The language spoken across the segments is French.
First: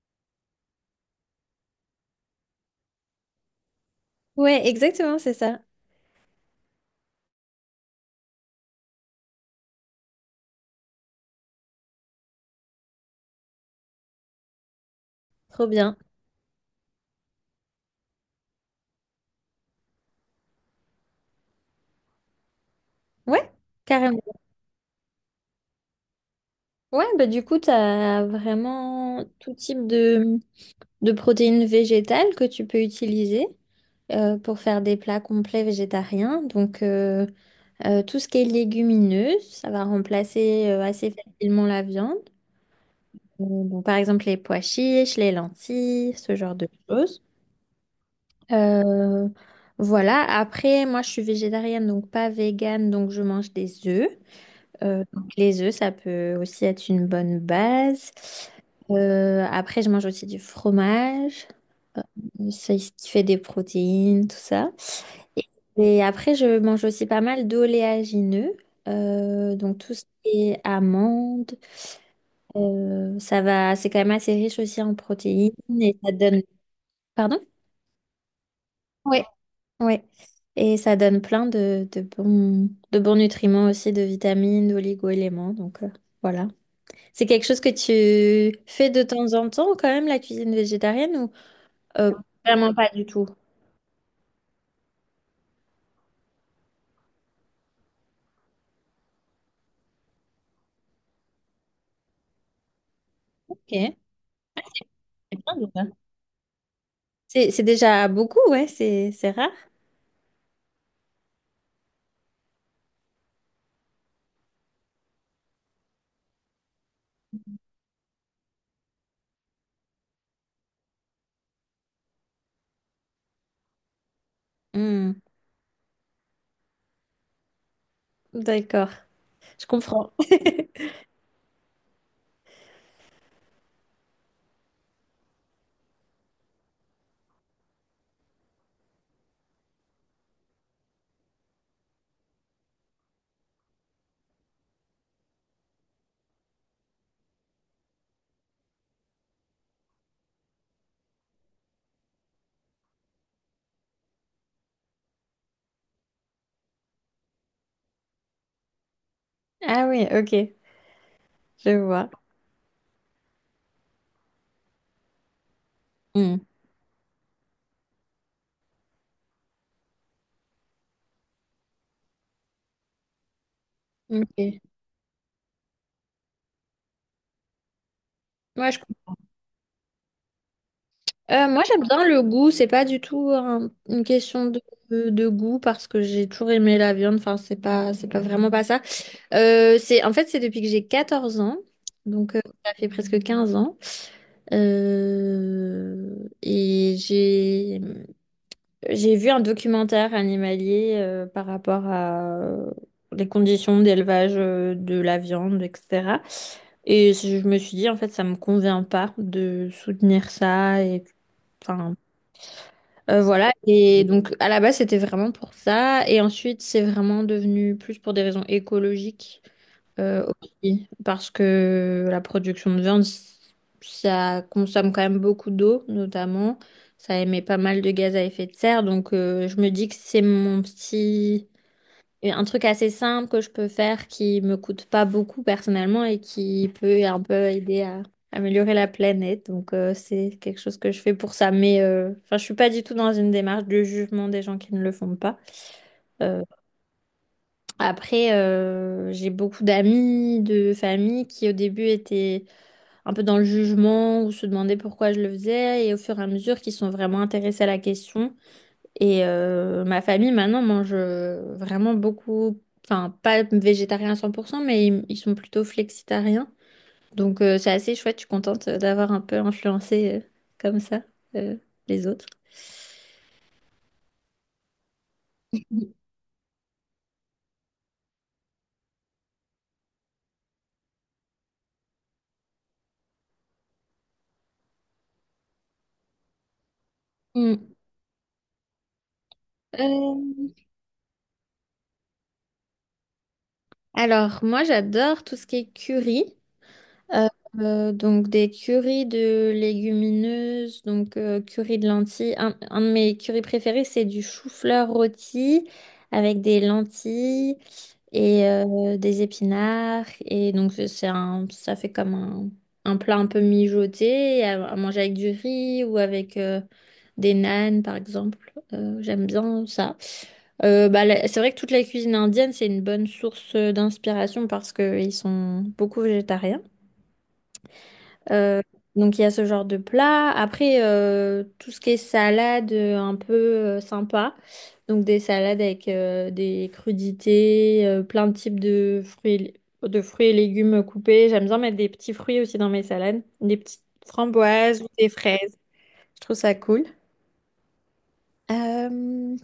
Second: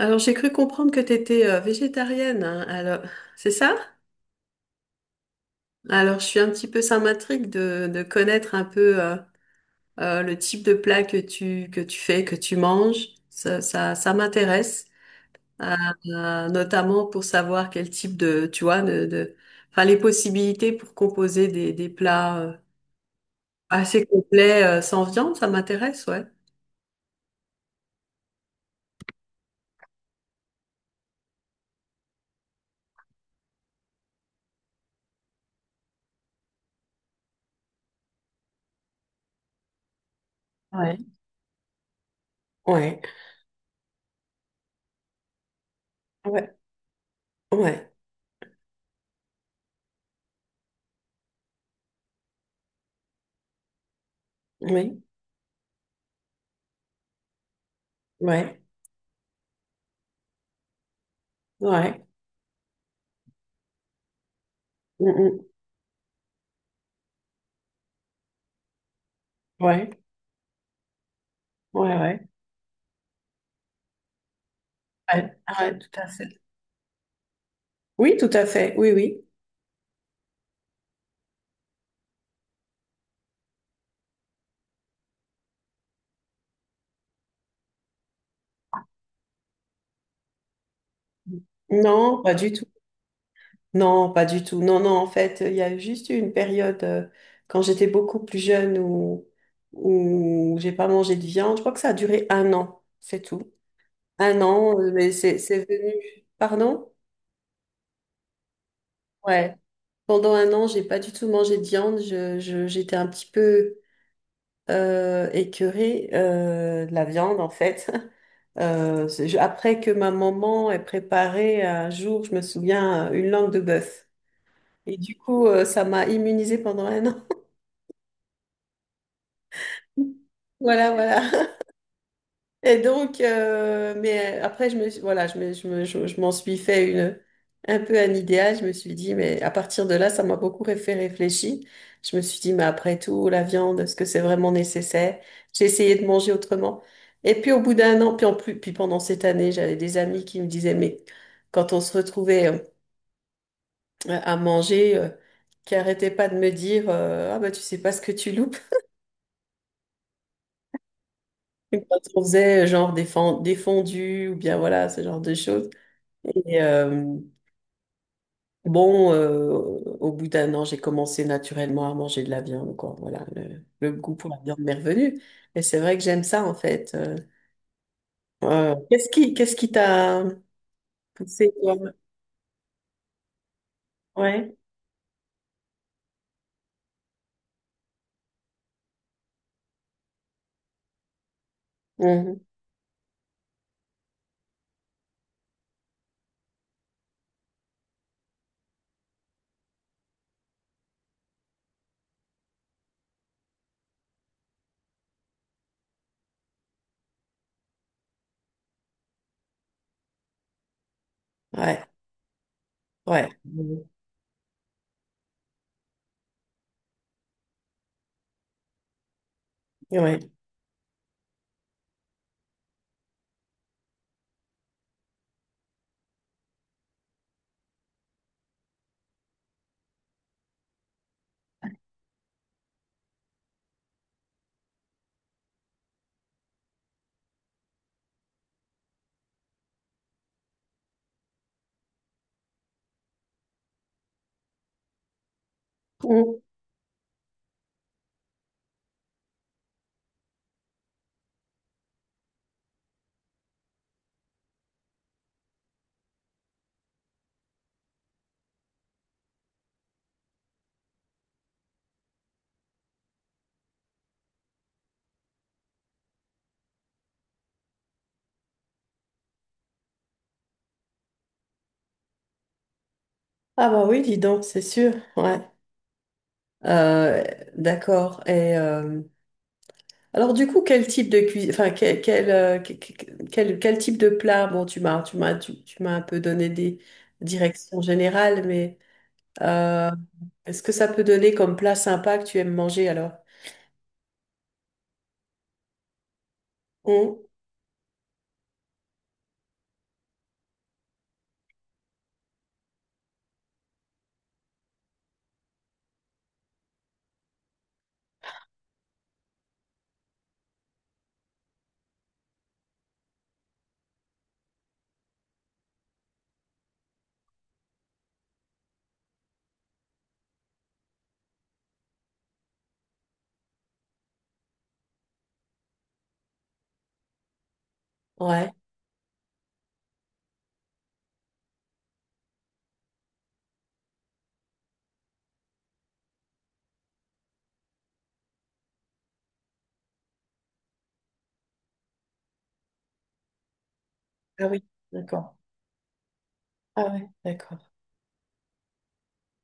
Alors, j'ai cru comprendre que tu étais végétarienne. Hein. Alors, c'est ça? Ouais, exactement, c'est ça. Alors, je suis un petit peu, ça m'intrigue de connaître un peu le type de plat que tu fais, que tu manges. Ça m'intéresse, Trop euh, bien. Notamment pour savoir quel type de, tu vois, enfin, les possibilités pour composer des plats Ouais, assez carrément. complets sans viande, ça m'intéresse, ouais. Ouais, bah du coup, tu as vraiment tout type de protéines végétales que tu peux utiliser pour faire des plats complets végétariens. Donc, tout ce qui est légumineux, ça va remplacer assez facilement la viande. Donc, par exemple, les pois chiches, les lentilles, ce genre Ouais, de choses. ouais, Euh, voilà, après, moi, je suis végétarienne, donc pas végane, donc je mange des œufs. oui, Donc les œufs, ça peut aussi être une bonne base. ouais, Après, je mange aussi du fromage, ouais, c'est ce qui fait des protéines, tout ça. mm, mm, Et, et après, je mange aussi pas mal d'oléagineux, donc ouais, tout ce qui est amandes, ouais, ouais, ça va, c'est quand même assez riche aussi en ouais, protéines ouais, et tout à ça fait. donne, pardon? Oui, tout à fait. Oui, oui. Ouais, ouais. Et ça donne plein de bons nutriments aussi, de vitamines, d'oligo-éléments, donc voilà. C'est quelque chose que tu fais de temps en temps quand même, la cuisine végétarienne, ou euh, Non, pas du tout. vraiment pas du tout? Non, pas du tout. Non, non, en fait, il y a juste eu une période quand j'étais beaucoup plus jeune où j'ai pas mangé de viande. Je crois que ça a duré un an, c'est tout. Ok, c'est Un an, mais c'est, bien c'est venu. déjà. Pardon? C'est déjà beaucoup, ouais, c'est rare. Ouais. Pendant un an, j'ai pas du tout mangé de viande. J'étais un petit peu écœurée de la viande, en fait. Après que ma maman ait préparé un jour, je me souviens, une langue de bœuf. Et du Hmm. coup, ça m'a immunisée pendant un an. D'accord, je comprends. Voilà, voilà. Et donc, mais après, voilà, je m'en suis fait une, un peu un idéal. Je me suis dit, mais à partir de là, ça m'a beaucoup fait réfléchir. Je me suis dit, mais après tout, la viande, est-ce que c'est vraiment nécessaire? J'ai essayé de manger autrement. Et puis, au bout d'un an, puis en plus, puis pendant cette année, j'avais des amis qui me disaient, mais quand on se retrouvait à manger, qui arrêtaient pas de me dire, ah bah, tu sais pas ce que tu loupes. Ah oui, ok, je Et quand vois. on faisait genre des fondus ou bien voilà, ce genre de choses. Hmm. Et euh, bon, au bout d'un an, j'ai commencé naturellement à manger de la viande, quoi. Voilà, le goût pour la viande Ok. m'est revenu. Et c'est vrai que j'aime ça, en fait. Ouais, je qu'est-ce comprends. qui, qu'est-ce qui t'a Euh, poussé, moi, toi? j'aime bien le goût, c'est pas du tout une question Ouais. de, de goût parce que j'ai toujours aimé la viande, enfin, c'est pas vraiment pas ça. En fait, c'est depuis que j'ai 14 ans, donc Mhm. Ça fait presque 15 ans. Et j'ai vu un documentaire animalier par rapport à les conditions d'élevage de la viande, etc. Et je me suis dit, en fait, ça me convient pas de soutenir ça. Et, Ouais, enfin, ouais. voilà. Mhm. Et donc, à la base, c'était vraiment pour ça. Et ensuite, c'est vraiment devenu plus pour des raisons écologiques. Ouais. Aussi, parce que la production de viande, ça consomme quand même beaucoup d'eau, notamment. Ça émet pas mal de gaz à effet de serre. Donc, je me dis que c'est mon petit. Un truc assez simple que je peux faire qui me coûte pas beaucoup personnellement et qui peut un peu aider à améliorer la planète. Donc, c'est quelque chose que je fais pour ça. Mais enfin, je suis pas du tout dans une démarche de jugement des gens qui ne le font pas. Mhm. Euh, après, j'ai beaucoup d'amis, de famille qui au début étaient un peu dans le jugement ou se demandaient pourquoi je le faisais et au fur et à mesure qui sont vraiment intéressés à la question. Et ma famille maintenant mange vraiment beaucoup, enfin pas végétarien à 100%, mais ils sont plutôt flexitariens. Donc c'est assez chouette, je suis contente d'avoir un peu influencé comme ça euh, les autres. Ah bah oui, dis donc, c'est sûr. Ouais. Euh, d'accord. Alors du coup, quel type de cuisine, enfin quel, quel, que- quel, quel type de plat? Bon, tu m'as un peu donné des Mm. directions générales, mais euh, Euh, est-ce que ça peut donner comme plat sympa que tu aimes manger alors? alors moi j'adore tout ce qui est curry. Hum. Euh, donc des currys de légumineuses, donc curry de lentilles. Un de mes currys préférés, c'est du chou-fleur rôti avec des lentilles et des épinards. Et donc ça fait comme un plat un peu mijoté à manger avec du riz ou avec des nanes par exemple. J'aime bien ça. Bah, c'est vrai que toute la cuisine indienne, c'est une bonne source d'inspiration parce qu'ils sont beaucoup végétariens. Ouais. Euh, donc il y a ce genre de plat. Après, tout ce qui est salade un peu sympa. Donc des salades avec des crudités, plein de types de fruits et légumes coupés. J'aime bien mettre des petits fruits aussi dans mes salades, des petites Ah oui, framboises ou des d'accord. fraises. Je trouve ça cool. Ah ouais, d'accord. Euh,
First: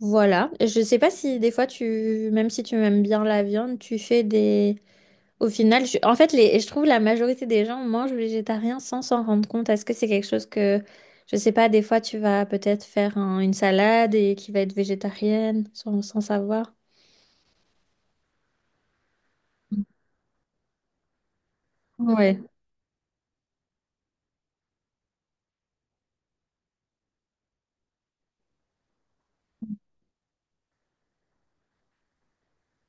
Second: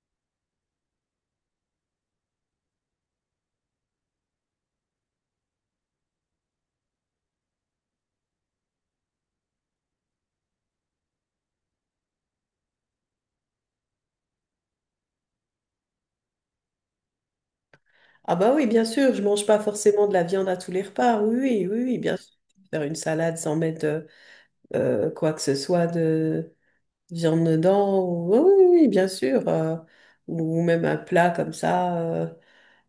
voilà. Je sais pas si des fois même si tu aimes bien la viande, tu fais des. Au final, en fait, je trouve la majorité des gens mangent végétarien sans s'en rendre compte. Est-ce que c'est quelque chose que, je sais pas, des fois tu vas peut-être faire une salade et qui va être végétarienne sans savoir? Ah bah oui, bien sûr, je mange pas forcément de la viande à tous les repas. Oui, oui, oui, oui, bien sûr. Ouais, Faire une salade sans mettre quoi que ce soit de viande dedans. Oui, oui, oui, bien sûr. Ou même un plat comme ça,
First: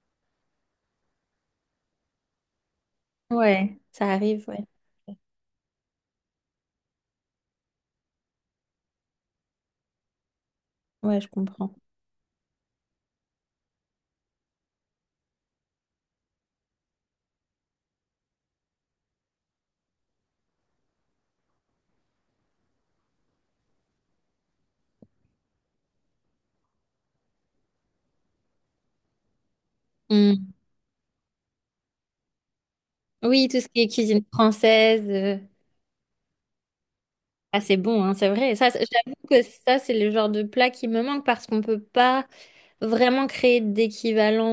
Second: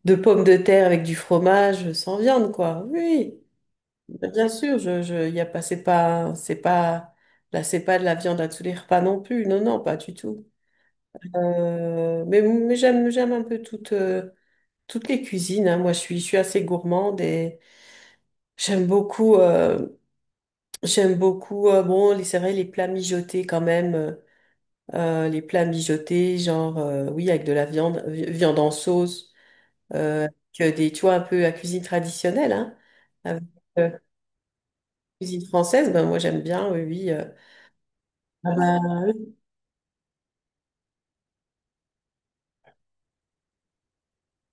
de pommes de terre avec du fromage sans viande, quoi. Oui, ouais, ça bah, arrive, bien ouais. sûr, je, y a pas, c'est pas, c'est pas, là, c'est pas de la viande à tous les repas non plus. Non, non, pas du tout. Ouais, je comprends. Mais j'aime un peu toutes les cuisines. Hein. Moi, je suis assez gourmande et j'aime beaucoup, euh, j'aime beaucoup, bon, c'est vrai, les plats mijotés quand même. Les plats mijotés, genre, oui, avec de la viande, viande en sauce. euh, Mm. Avec des, tu vois, un peu à cuisine traditionnelle, hein, avec Oui, tout ce qui est euh, cuisine française. Cuisine française, ben moi j'aime bien, oui, oui. Ah, c'est bon, hein, c'est Ah vrai. Ça, bah, j'avoue oui. que ça, c'est le genre de plat qui me manque parce qu'on peut pas vraiment créer d'équivalent.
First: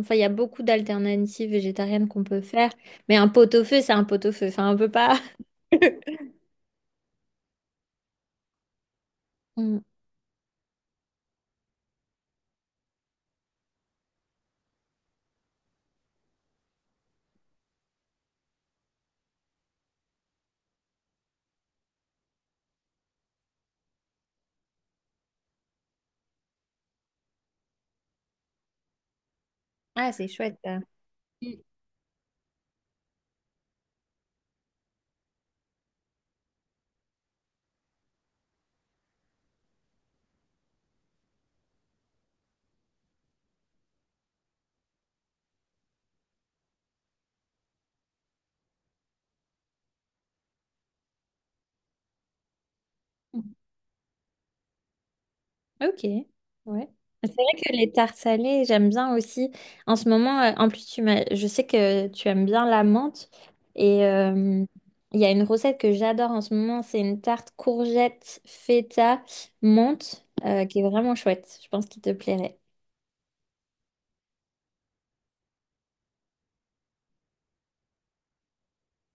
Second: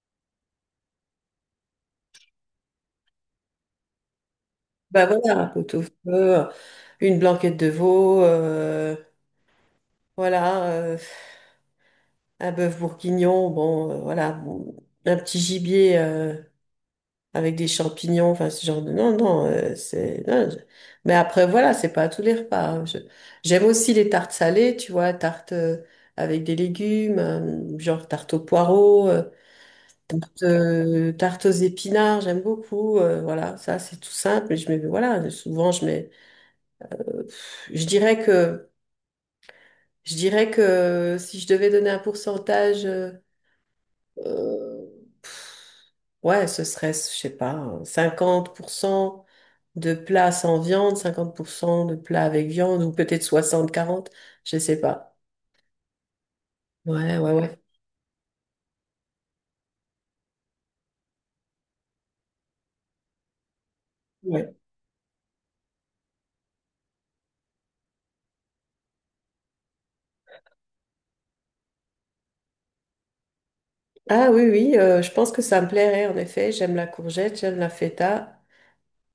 Enfin, il y a beaucoup d'alternatives végétariennes qu'on peut faire. Mais un pot-au-feu, c'est un pot-au-feu. Enfin, on peut Bah pas. voilà, un pot au feu, une blanquette de veau, Mm. voilà, un bœuf bourguignon, bon, voilà, bon, un petit gibier avec des champignons, enfin non, non, non, Mais après, voilà, c'est pas à tous les repas. Hein. J'aime aussi les tartes salées, tu vois, tartes, avec des légumes, genre tarte aux poireaux, Ah, c'est chouette, ça. Tarte aux épinards, j'aime beaucoup. Voilà, ça c'est tout simple, mais je mets, voilà, souvent je mets. euh, pff, je dirais que, je dirais que si je devais donner un pourcentage, euh, ouais, ce serait, je sais pas, hein, 50% de plats sans viande, 50% de plats avec viande, ou peut-être Mm. 60/40, je sais pas. Ok, ouais. Ouais, ouais, C'est ouais. vrai que les tartes salées, j'aime bien aussi. En ce moment, en plus, je sais que tu aimes bien la menthe. Et Ouais. euh, il y a une recette que j'adore en ce moment, c'est une tarte courgette, feta, menthe, qui est vraiment chouette. Je pense qu'il te plairait. Ah oui, oui, je pense que ça me plairait en effet. J'aime la courgette, j'aime la feta.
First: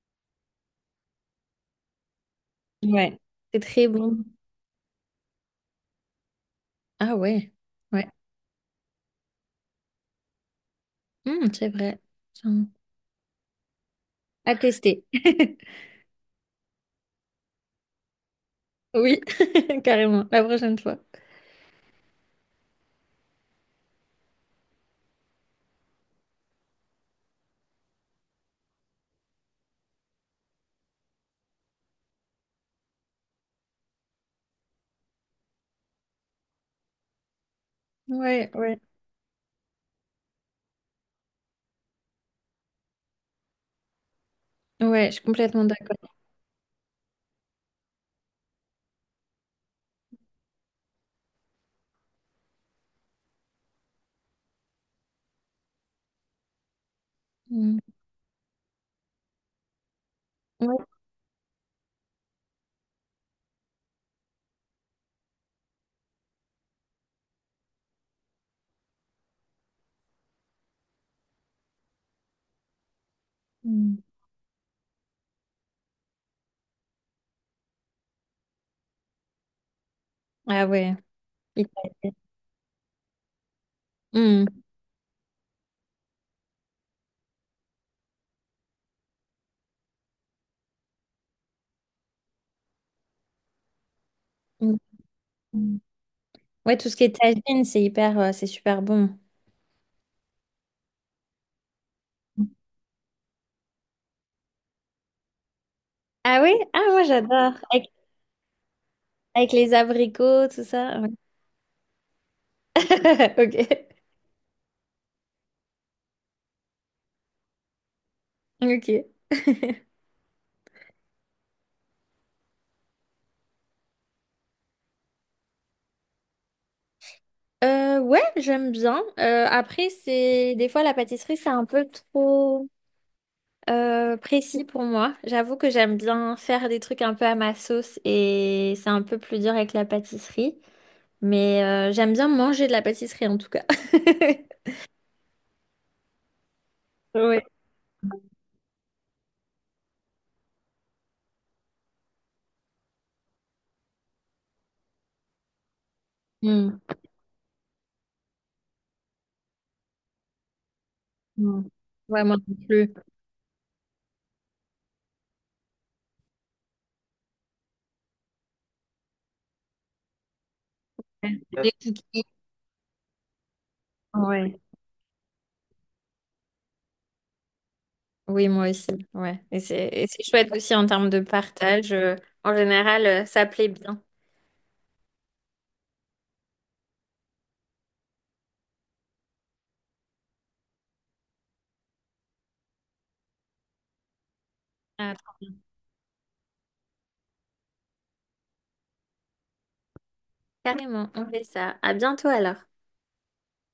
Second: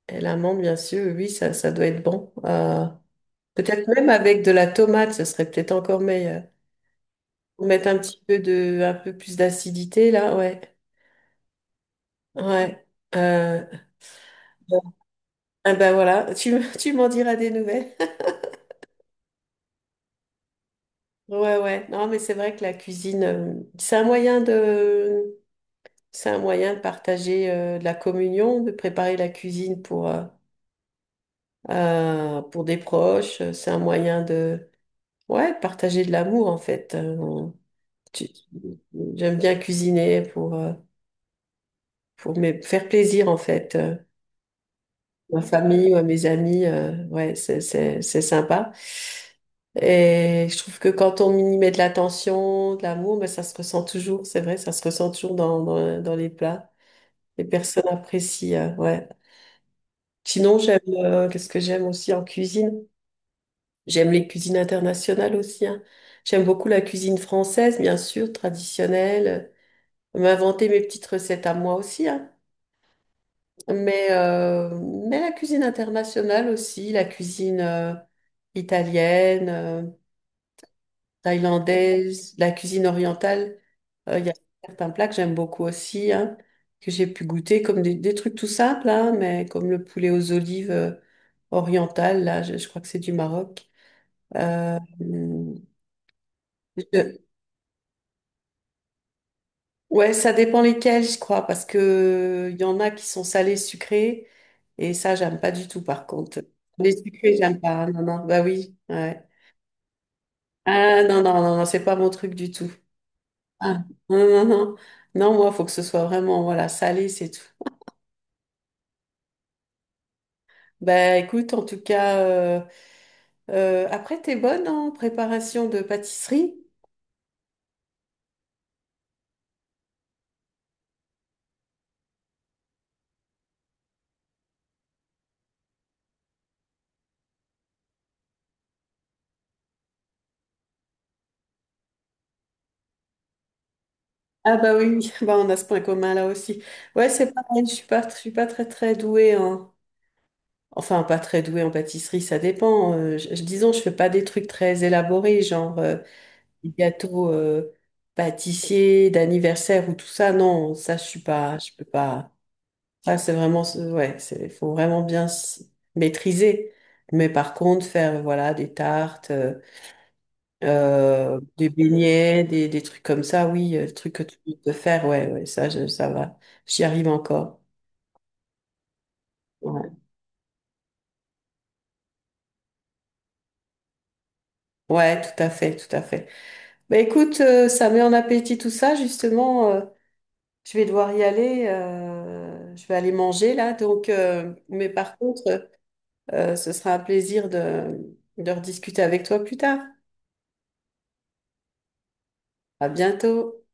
Et l'amande, bien sûr, oui, ça doit être bon. Ouais. C'est Peut-être très même bon. avec de la tomate, ce serait peut-être encore meilleur. Ah ouais, Pour mettre un ouais. petit peu de, un peu plus d'acidité, là, ouais. C'est vrai. Tiens. Ouais. Euh, À tester. ah ben voilà, tu m'en diras des nouvelles. Oui, carrément, la prochaine fois. Ouais, ouais. Non, mais c'est vrai que la cuisine, c'est un moyen de, c'est un moyen de partager de la communion, de préparer la cuisine pour des proches. C'est un moyen de, ouais, partager de l'amour, en fait. Tu- Ouais, ouais. J'aime bien cuisiner pour me faire plaisir en fait, Ouais, je suis ma complètement famille, ou à d'accord. mes amis, ouais, c'est sympa. Et je trouve que quand on y met de l'attention, de l'amour, ben, ça se ressent toujours, c'est vrai, ça se ressent toujours dans les plats. Les Mm. personnes apprécient, ouais. Sinon, Ouais. Qu'est-ce que j'aime aussi en cuisine? J'aime les cuisines internationales aussi, hein. J'aime beaucoup la cuisine française, bien sûr, traditionnelle. M'inventer mes petites recettes à moi aussi, hein. Mmh. Mais, euh, mais la cuisine internationale aussi, la cuisine italienne, Ah ouais. Italienne. thaïlandaise, la cuisine orientale, il y a Hmm. certains plats que j'aime beaucoup aussi, hein, que j'ai pu goûter, comme des trucs tout simples, hein, mais comme le poulet aux olives oriental, là, je crois que c'est du Maroc. Hmm. Euh, Hmm. Ouais, tout ce qui est je- tagine, c'est hyper, c'est super bon. Ouais, ça dépend lesquels, je crois, parce que il y en a qui sont salés, sucrés, et ça, j'aime pas du tout, par Ah contre. oui? Ah, Les moi sucrés, j'adore. j'aime pas. Avec, Ah, non, non, bah oui, ouais. avec les abricots, tout ça. Ah, Ouais. non, non, non, non, c'est pas mon truc du tout. Ok. Ah, non, non, non. Non, moi, faut que ce soit vraiment, voilà, salé, c'est tout. Ok. Bah, écoute, en tout cas, après, t'es bonne hein, en préparation de pâtisserie? Ouais, j'aime bien. Après, c'est des fois la pâtisserie, c'est un peu trop précis pour moi. J'avoue que j'aime bien faire des trucs un peu à ma sauce et c'est un peu plus dur avec la pâtisserie. Mais j'aime bien manger de la pâtisserie en tout cas. Ah, bah oui, bah, on a ce point commun là aussi. Ouais, c'est pareil, je suis pas très, très douée, hein. Enfin, pas très douée en pâtisserie, ça dépend. Disons, je fais pas des trucs très élaborés, genre des Ouais. gâteaux pâtissiers d'anniversaire ou tout ça. Non, ça, je suis pas, Mm. je peux Ouais, pas. moi non plus. Ça, c'est vraiment, ouais, c'est, faut vraiment bien maîtriser. Mais par contre, faire, voilà, des tartes, Euh, des Les cookies. beignets, des trucs comme ça, oui, le truc que tu Ouais. peux faire, ouais, ouais, ça, ça va. J'y arrive encore. Oui, moi aussi. Ouais. Ouais. Et c'est chouette aussi en termes de partage. En général, ça plaît bien. Ouais, tout à fait, tout à fait. Bah écoute, ça met en appétit tout ça, justement, je vais devoir y aller, je vais aller manger là. Donc, mais Ah, par contre, ce sera un plaisir de rediscuter avec toi plus tard. carrément, on fait ça. À bientôt alors. À bientôt.